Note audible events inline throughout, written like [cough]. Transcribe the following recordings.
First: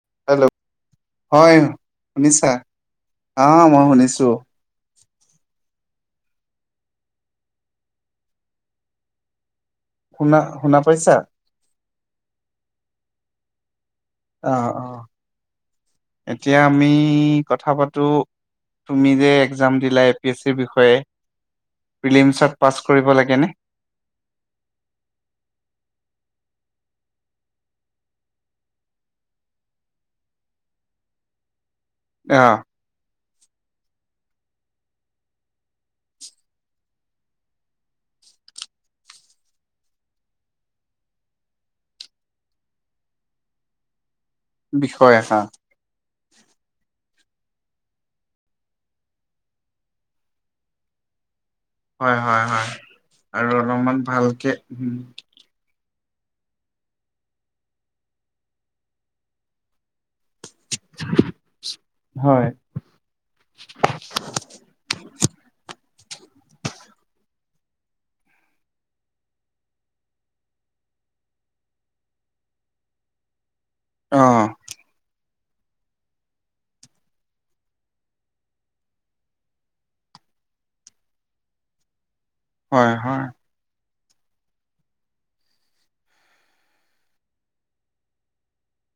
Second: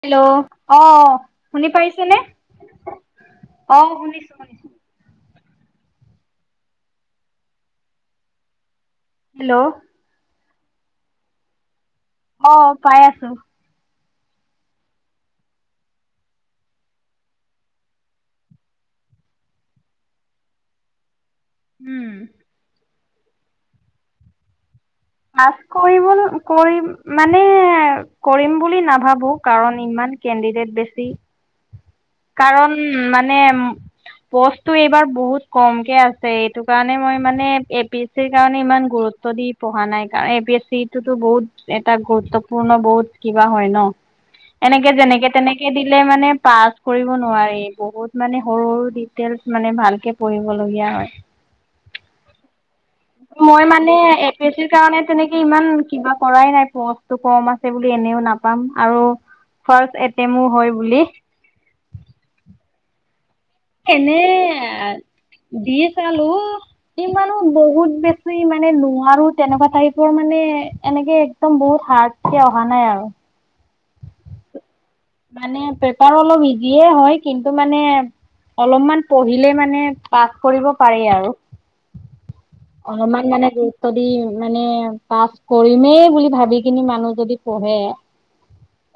Hello অ হয় শুনি পাইছেনে শুনিছা আহ অ মই শুনিছো হেল্ল' শুনা শুনা পইচা অ পাই আছো অ অ এতিয়া আমি কথা পাতো তুমি যে এক্জাম দিলা এ পি এছ চিৰ বিষয়ে উম [unintelligible] পাছ কৰিব লাগে নে মাছ কৰিবল কৰি মানে কৰিম বুলি নাভাবো কাৰণ ইমান কেণ্ডিডেট বেছি অ কাৰণ মানে উম পষ্টটো এইবাৰ বহুত কমকে আছে এইটো কাৰণে মই মানে এপি সেই কাৰণে ইমান গুৰুত্ব দি পঢ়া নাই কাৰণ এ পি এছ চি টোতো বহুত এটা গুৰুত্বপূৰ্ণ বহুত কিবা হয় ন এনেকে বিষয় যেনেকে এটা তেনেকে দিলে মানে পাচ কৰিব নোৱাৰি বহুত মানে সৰুৰু ডিটেইলচ মানে ভালকে পঢ়িবলগীয়া হয় হয় হয় হয় আৰু মই মানে অলপমান এ পি ভালকে এছ চিৰ উম, কাৰণে তেনে বাকি ইমান কিবা কৰাই নাই পচটো কম আছে বুলি এনেও নাপাম আৰু ফাৰ্ষ্ট এটেমো হয় বুলি হয় এনে দি চালো ইমানো বহুত বেছি মানে নোৱাৰো তেনেকুৱা টাইপৰ মানে এনেকে একদম বহুত হাৰ্ড কে অহা নাই আৰু অঁ মানে পেপাৰ অলপ ইজিয়ে হয় কিন্তু মানে অলপমান পঢ়িলে মানে পাছ কৰিব পাৰি আৰু হয় হয় অলপমান মানে গৈ যদি মানে পাছ কৰিমেই বুলি ভাবি কিনি মানুহ যদি পঢ়ে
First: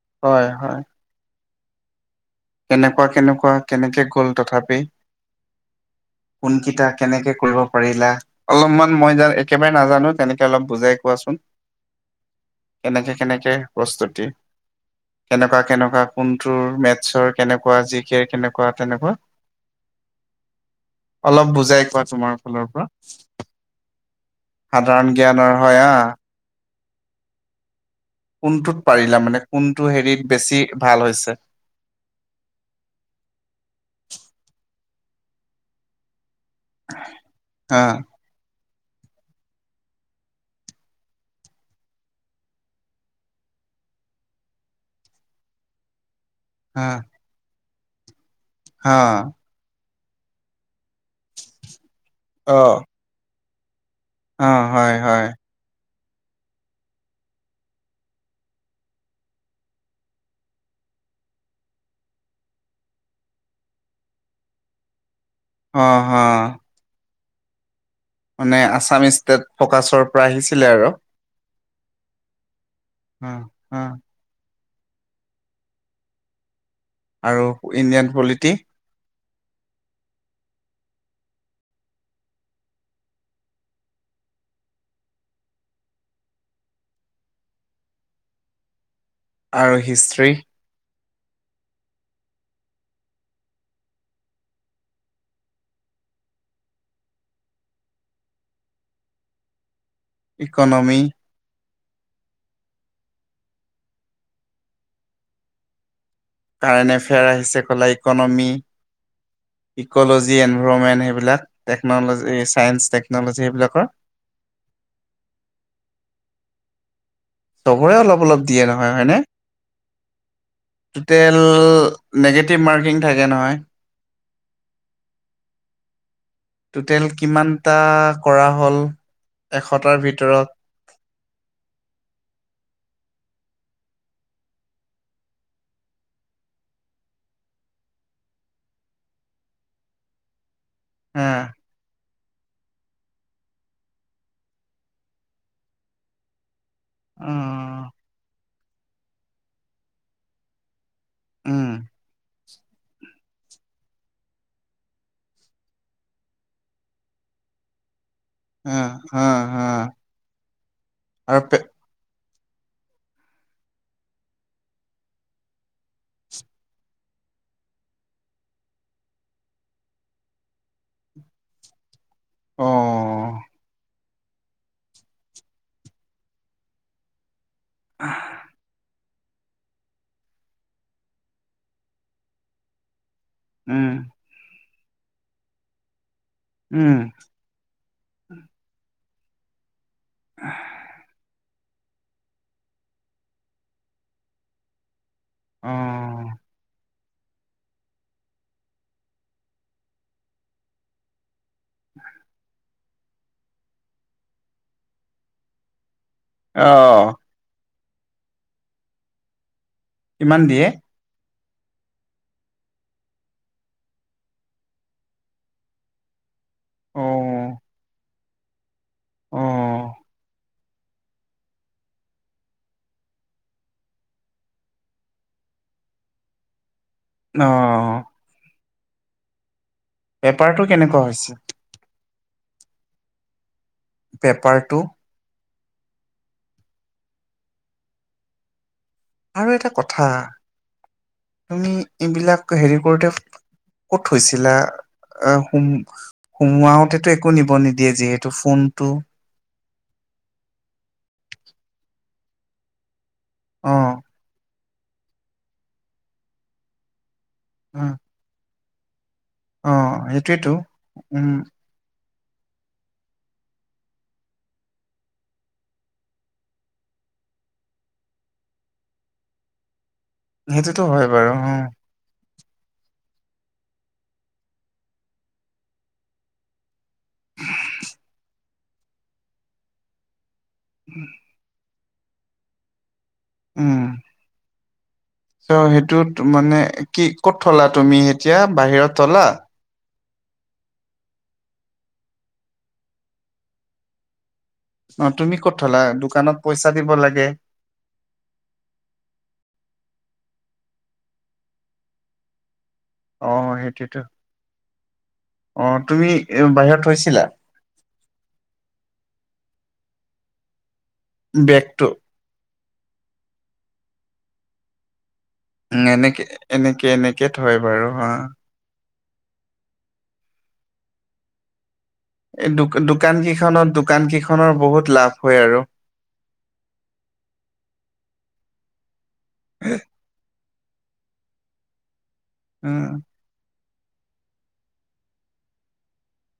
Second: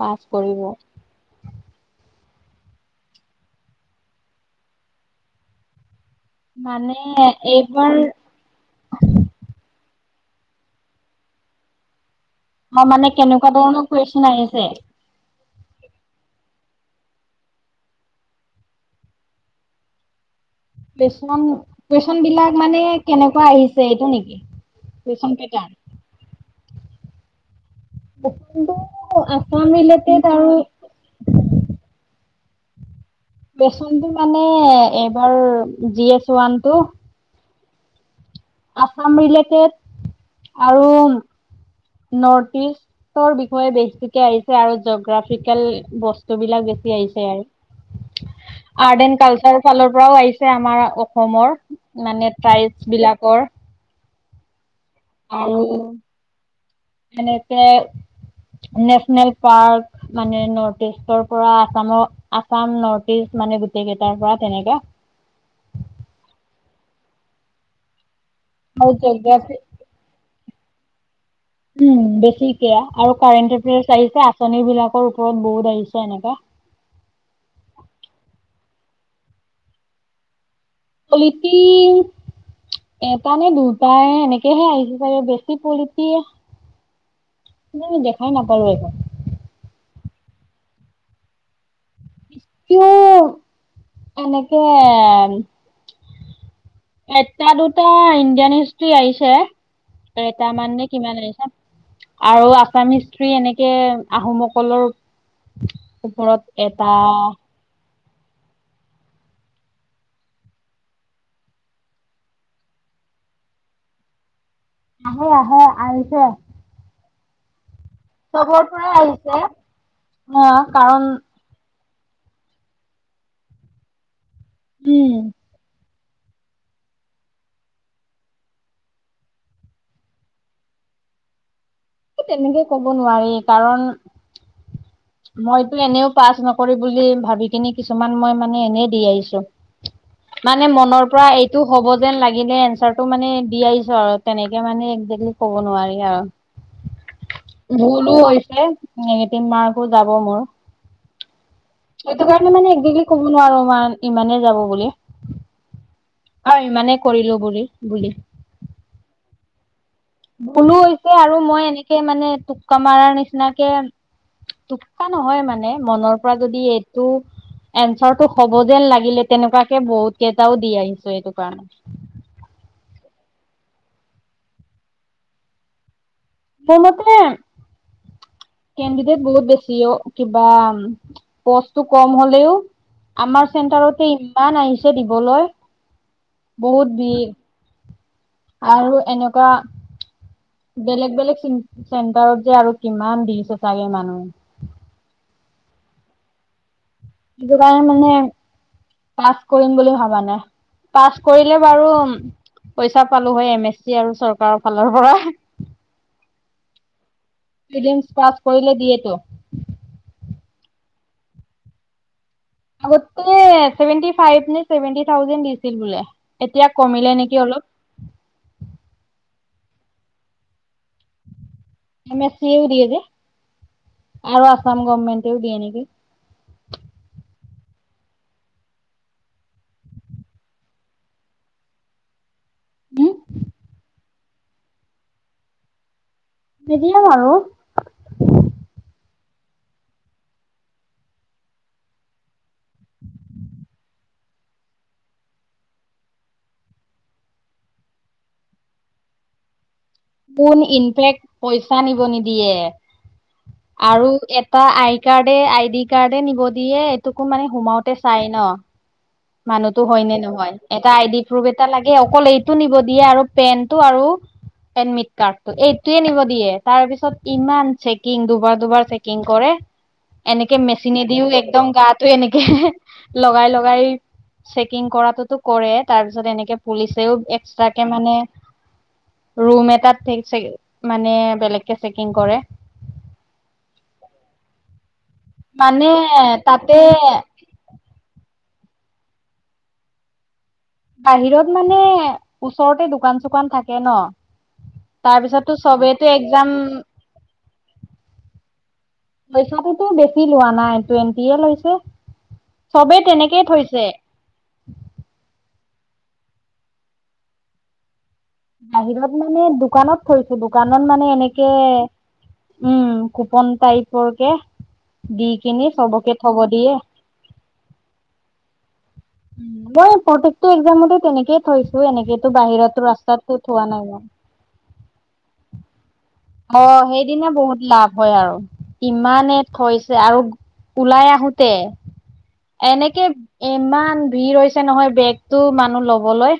পাছ হয় কৰিব হয় কেনেকুৱা কেনেকুৱা কেনেকে গ'ল তথাপি কোনকেইটা মানে কেনেকে কৰিব এইবাৰ পাৰিলা অলপমান মই একেবাৰে নাজানো তেনেকে অলপ বুজাই কোৱাচোন মই মানে কেনেকে কেনেকুৱা কেনেকে ধৰণৰ প্ৰস্তুতি কুৱেশন আহিছে কেনেকুৱা কেনেকুৱা কোনটোৰ মেথছৰ কেনেকুৱা জি কেৰ কেনেকুৱা তেনেকুৱা কুৱেশন অলপ বুজাই কোৱা কুৱেশন তোমাৰ বিলাক ফালৰ পৰা মানে কেনেকুৱা আহিছে এইটো নেকি সাধাৰণ কুৱেশন জ্ঞানৰ পেটাৰ্ণ হয় অ কুৱেশনটো কোনটোত পাৰিলা মানে আছাম কোনটো ৰিলেটেড হেৰিত আৰু বেছি ভাল হৈছে বেচনতটো মানে এইবাৰ জি এচ ওৱান টো অ আছাম ৰিলেটেড আৰু নৰ্থ ইষ্টৰ বিষয়ে বেছিকে আহিছে আৰু জগ্ৰাফিকেল বসু বস্তুবিলাক হা বেছি আহিছে আৰু হা আৰ্ট এণ্ড কালচাৰ ফালৰ পৰাও আহিছে আমাৰ অসমৰ মানে অ ট্ৰাইবছ বিলাকৰ অ হয় হয়। আৰু এনেকে নেচনেল পাৰ্ক মানে নৰ্থ ইষ্টৰ পৰা আসামৰ আসাম নৰ্থ ইষ্ট মানে গোটেই কেইটাৰ পৰা তেনেকে অ হ। মানে আৰু আছাম ষ্টেট জগ্ৰাফি ফ'কাছৰ পৰা আহিছিলে আৰু। উম বেছিকে আৰু কাৰেণ্ট এফেয়াৰ্চ আহিছে আঁচনিবিলাকৰ ওপৰত বহুত আহিছে এনেকা। আৰু ইণ্ডিয়ান পলিটি পলিটি এটা নে দুটাই এনেকেহে আহিছে চাগে বেছি পলিটি মই দেখাই নাপালো এইখন। আৰু হিষ্ট্ৰী। টো এনেকে এটা দুটা ইণ্ডিয়ান হিষ্ট্ৰি আহিছে, এটামান নে ইকনমি কিমান আহিছে? আৰু আছান হিষ্ট্ৰি এনেকে আহোমসকলৰ ওপৰত এটা কাৰেণ্ট এফেয়াৰ আহিছে ক'লা ইকনমি? ইক'ল'জি, এনভাইৰমেণ্ট সেইবিলাক টেকন'লজী এই ছাইন্স টেকন'লজী সেইবিলাকৰ? আহো আহো আহিছে। তভৰে অলপ অলপ চবৰ দিয়ে পৰাই নহয় হয়নে? আহিছে অ কাৰণ টোটেল টো নেগেটিভ মাৰ্কিং থাকে নহয়? উম। টোটেল কিমানটা কৰা হ'ল এশটাৰ ভিতৰত? এ তেনেকে ক'ব নোৱাৰি কাৰণ মইতো এনেও পাছ নকৰি বুলি ভাবি কিনি কিছুমান মই মানে এনে দি আহিছো। মানে মনৰ পৰা হা এইটো হ'ব যেন লাগিলে এনচাৰটো মানে দি আহিছো আৰু তেনেকে মানে একজেক্টলি ক'ব নোৱাৰি অ আৰু। ভুলো হৈছে, নেগেটিভ মাৰ্কো যাব মোৰ। উম। সেইটো কাৰণে মানে একজেক্টলি কব নোৱাৰো ইমান ইমানেই যাব বুলি। হয় ইমানেই কৰিলো বুলি বুলি। উম হু হু। ভুলো হৈছে আৰু মই এনেকে মানে টোককা মাৰাৰ নিচিনাকে টোককা নহয় মানে মনৰ পৰা যদি এইটো এনঞ্চাৰটো হব যেন লাগিলে তেনেকুৱাকে বহুত কেইটাও দি আহিছো এইটো কাৰণে। অহ। বলতে আহ [unintelligible] বহুত বেছি অ, কিবা পষ্টটো কম হলেও আমাৰ উম চেণ্টাৰতে ইমান আহিছে দিবলৈ, উম বহুত ভিৰ। আৰু এনেকুৱা, বেলেগ - বেলেগ চিন চেণ্টাৰত যে আৰু কিমান দিছে ছাগে মানুহ? অ। সেইটো কাৰণে মানে পাছ কৰিম বুলি ভাবা নাই। পাছ কৰিলে বাৰু, পইচা পালো হয় এম এছ চি আৰু চৰকাৰৰ ফালৰ পৰা। অ। প্ৰিলিমছ পাছ কৰিলে দিয়েতো। ইমান দিয়ে আগতেই চেভেনটি ফাইভ নে চেভেনটি থাউজেণ্ড দিছিল বোলে এতিয়া অ কমিলে নেকি অলপ। অ এ এ দিয়ে যে আৰু আসাম গমেন্টও দিয়ে নেকি। অহ এপাৰটো কেনেকুৱা হৈছে। [unintelligible] পেপাৰটো মেদিয়াম আৰু আৰু এটা কথা তুমি এইবিলাক হেৰি কৰোতে ক'ত হৈছিলা আহ হোম সোমোৱাওঁ তেতো একো নিব নিদিয়ে যিহেতু ফোনটো কোন ইনফেক্ট পইচা নিব নিদিয়ে অ আৰু তাৰ আই কাৰ্ডে আই ডি কাৰ্ডে নিব দিয়ে এইটোকো মানে অ সোমাওতে চাই ন অ মানুহতো হয় নে সেইটোৱেতো নহয় এটা আই ডি উম প্ৰুফে এটা লাগে অকল এইটো নিব দিয়ে আৰু পেনটো আৰু এডমিট কাৰ্ডটো এইটোয়ে নিব দিয়ে তাৰ পিছত ইমান চেকিং দুবাৰ দুবাৰ চেকিং কৰে। এনেকে সেইটোতো হয় মেচিনেদিও বাৰু অ একদম গাটো এনেকে লগাই লগাই চেকিং কৰাটোতো কৰে তাৰ পিছত এনেকে পুলিচেও এক্সট্ৰাকে মানে। ৰুম এটাত মানে বেলেগকে চেকিং কৰে। উম চ মানে সেইটোত মানে তাতে কি কত থলা তুমি এতিয়া বাহিৰত থলা বাহিৰত মানে ওচৰতে দোকান চোকান থাকে ন অ তুমি ক'ত তাৰপিছটো থলা চবেইতো দোকানত একজাম পইচা দিব লাগে পইচাটোতো বেছি লোৱা নাই টুৱেণ্টি হে লৈছে। চবেই অ তেনেকেই থৈছে সেইটোতো অ তুমি বাহিৰত থৈছিলা। বাহিৰত মানে দোকানত থৈছো দোকানত মানে এনেকে বেগটো উম কুপন টাইপৰকে দি কিনি চবকে থব দিয়ে। কেত হয় বাৰু হা মই প্ৰত্যেকটো একজামতে তেনেকেই থৈছো এনেকো বাহিৰতো ৰাস্তাতো থোৱা নাই মই। নৰ বহুত লাভ হয় আৰু অ সেইদিনা বহুত লাভ হয় আৰু কিমানে থৈছে আৰু ওলাই আহোতে উম এনেকে ইমান ভিৰ হৈছে নহয় বেগতটো মানুহ লবলৈ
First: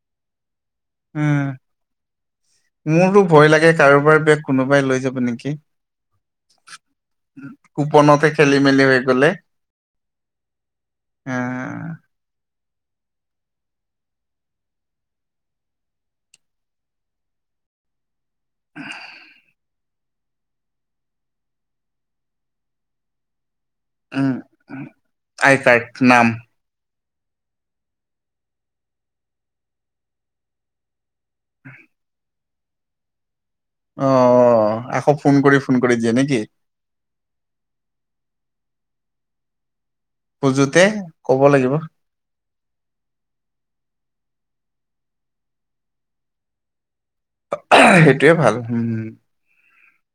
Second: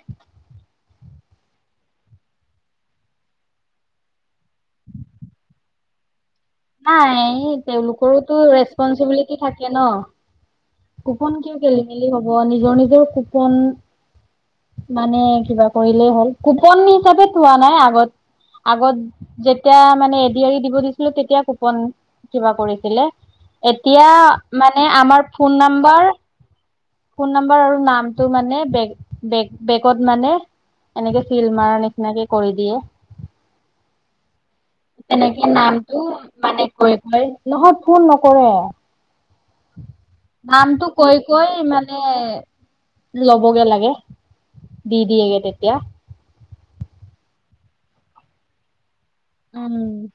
উম মোৰতো ভয় লাগে কাৰোবাৰ বেগ কোনোবাই লৈ যাব নেকি নাই কুপনতে তেওঁলোকৰোতো খেলি মেলি হৈ গ'লে ৰেচপনচিবিলিটি থাকে ন এ কুপন ক খেলি মেলি হ'ব নিজৰ নিজৰ কুপন মানে কিবা কৰিলেই হ'ল কোপন হিচাপে থোৱা নাই আগত আগত যেতিয়া মানে এদি এৰি দিব দিছিলো তেতিয়া কুপন কিবা কৰিছিলে। এতিয়া উম মানে আমাৰ ফোন আই কাৰ্ড নম্বৰ নাম ফোন নাম্বাৰ আৰু নামটো মানে বে বে বেগত মানে এনেকে ফিল্ড মাৰ নিচিনাকে কৰি দিয়ে। অ আকৌ ফোন তেনেকে কৰি ফোন নামটো কৰি দিয়ে নেকি। মানে নহয় ফোন নকৰে খোজোতে নামটো ক'ব কৈ-কৈ লাগিব মানে ল'বগে লাগে দি দিয়েগে তেতিয়া। সেইটোয়ে ভাল হম। উম।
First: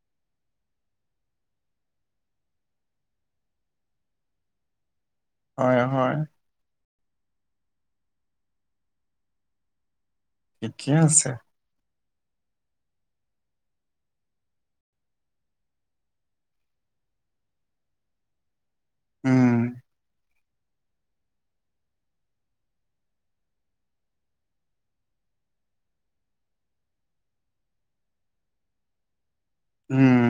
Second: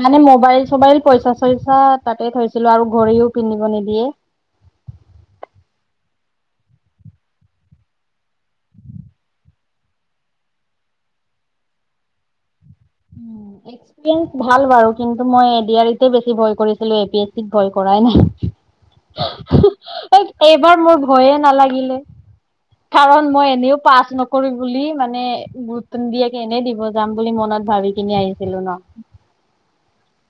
মানে মোবাইল চবাইল পইচা চইচা তাতে থৈছিলো আৰু ঘৰিও পিন্ধিব নিদিয়ে। হয়- হয়। একে আছে। উম এক [unintelligible] ভাল বাৰু কিন্তু মই এ দি আৰ ই তে বেছি ভয় কৰিছিলোঁ এ পি এছ ইক ভয় কৰাই নাই। উম এইবাৰ মোৰ ভয়ে নালাগিলে। কাৰণ মই এনেও পাছ নকৰি বুলি মানে। গুৰুত্ব নিদিয়াকে এনেই দিব যাম বুলি মনত ভাবি কিনি আহিছিলো ন। উম।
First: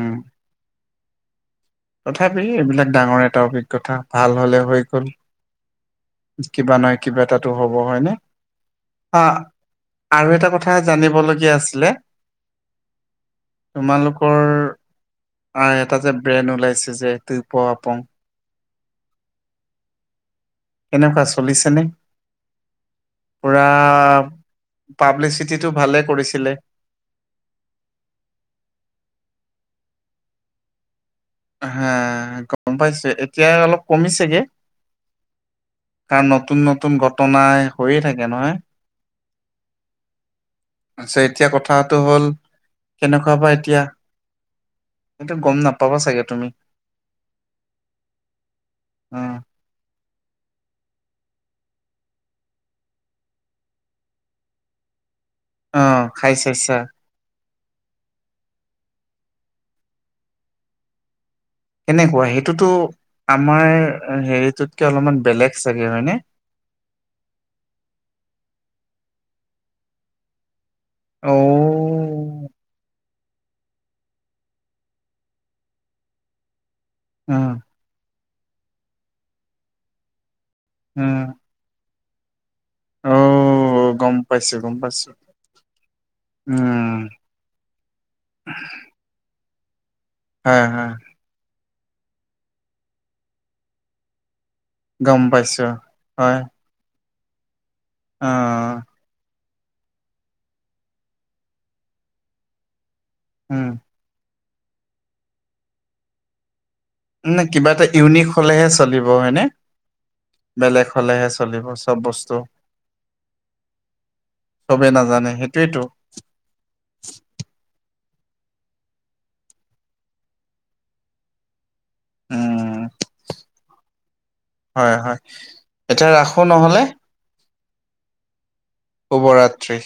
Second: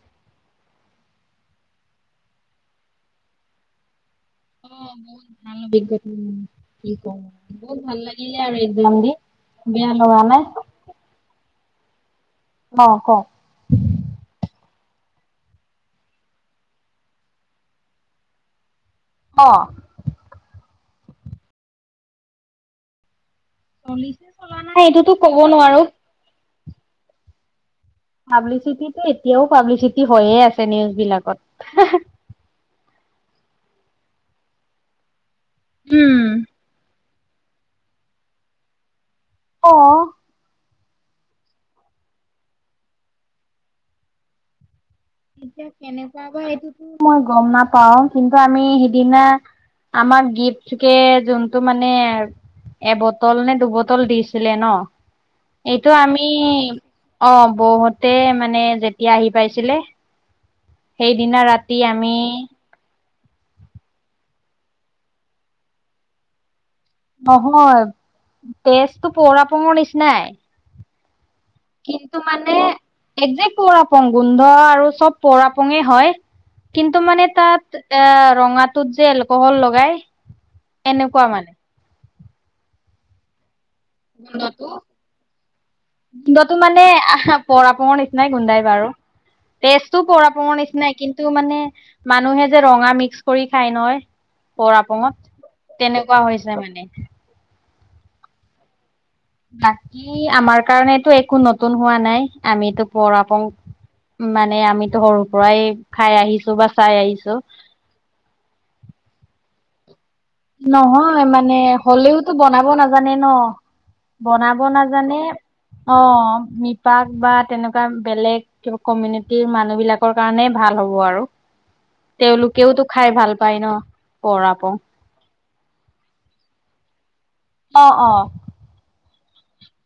তথাপি এইবিলাক ডাঙৰ এটা অভিজ্ঞথা ভাল হলে হৈ গল। কিবা নহয় কিবা এটাতো হ'ব বহুত ভাল হয়নে লাগিলে আৰু এক্সাম দি হা বেয়া লগা আৰু নাই এটা কথা জানিবলগীয়া আছিলে। অ', কওক। তোমালোকৰ আ এটা যে ব্ৰেন ওলাইছে যে টি প আপং। অ'। এনেকুৱা চলিছেনে? পুৰা নাই এইটোতো ক'ব পাব্লিচিটিটো নোৱাৰো ভালে কৰিছিলে। পাব্লিচিটিটো এতিয়াও পাব্লিচিটি হয়ে আছে নিউজ বিলাকত। হা গম পাইছো এতিয়া অলপ কমিছেগে। কাৰণ উম। নতুন নতুন ঘটনাই হৈয়ে থাকে নহয়। অ'। অতচা এতিয়া কথাটো হ'ল কেনেকুৱা বা এতিয়া। [inaudible] সেইটো গম নাপাবা চাগে। তুমি এইটোতো মই গম নাপাও কিন্তু আমি অ সিদিনা। আমাৰ গিফ্ট কে যোনটো মানে। এবটল নে দুবটল দিছিলে ন। অ এইটো আমি খাই চাইছা অ', বও হতে মানে যেতিয়া আহি পাইছিলে। সেইদিনা ৰাত কেনেকুৱা সেইটোতো আমাৰ হেৰিটোতকে অলপমান বেলেগ চাগে হয়নে? নহয় টেষ্টটো পৰ আপুংৰ নিচিনাই। অ'। কিন্তু মানে একজেক্ট পৰ আপং গোন্ধ আৰু চব পৰ আপঙে হয়। কিন্তু মানে অ তাত এ ৰঙাটোত যে এলকহল লগাই উম এনেকুৱা মানে। অ', গম পাইছো গম পাইছো। গোন্ধটো মানে উম আহ পৰ আপঙৰ নিচিনাই গোন্ধাই বাৰু। টেষ্টটোও পৰ আপঙৰ হয় হয় নিচিনাই কিন্তু মানে মানুহে যে ৰঙা মিক্স কৰি খায় নহয়। পৰ গম আপঙত পাইছো তেনেকুৱা হয় হৈছে মানে। অ'। বাকী আমাৰ কাৰনেটো একো নতুন হোৱা নাই আমিতো পৰ আপং। উম মানে আমিতো সৰুৰ পৰাই খাই আহিছো বা চাই আহিছো ন কিবা এটা ইউনিক হলেহে চলিব হয়নে? বেলেগ নহয় হলেহে মানে চলিব চব হলেওতো বস্তু। বনাব নাজানে ন! বনাব চবে নাজানে সেইটোৱেতো অ। প বা তেনেকুৱা বেলেগ কিবা কমিউনিটিৰ মানুহ বিলাকৰ কাৰণে ভাল হ'ব আৰু। উম তেওঁলোকেওতো খাই ভাল পায় ন পৰাপ। হয় হয়। এতিয়া ৰাখোঁ নহ'লে? অ অ। শুভৰাত্ৰি।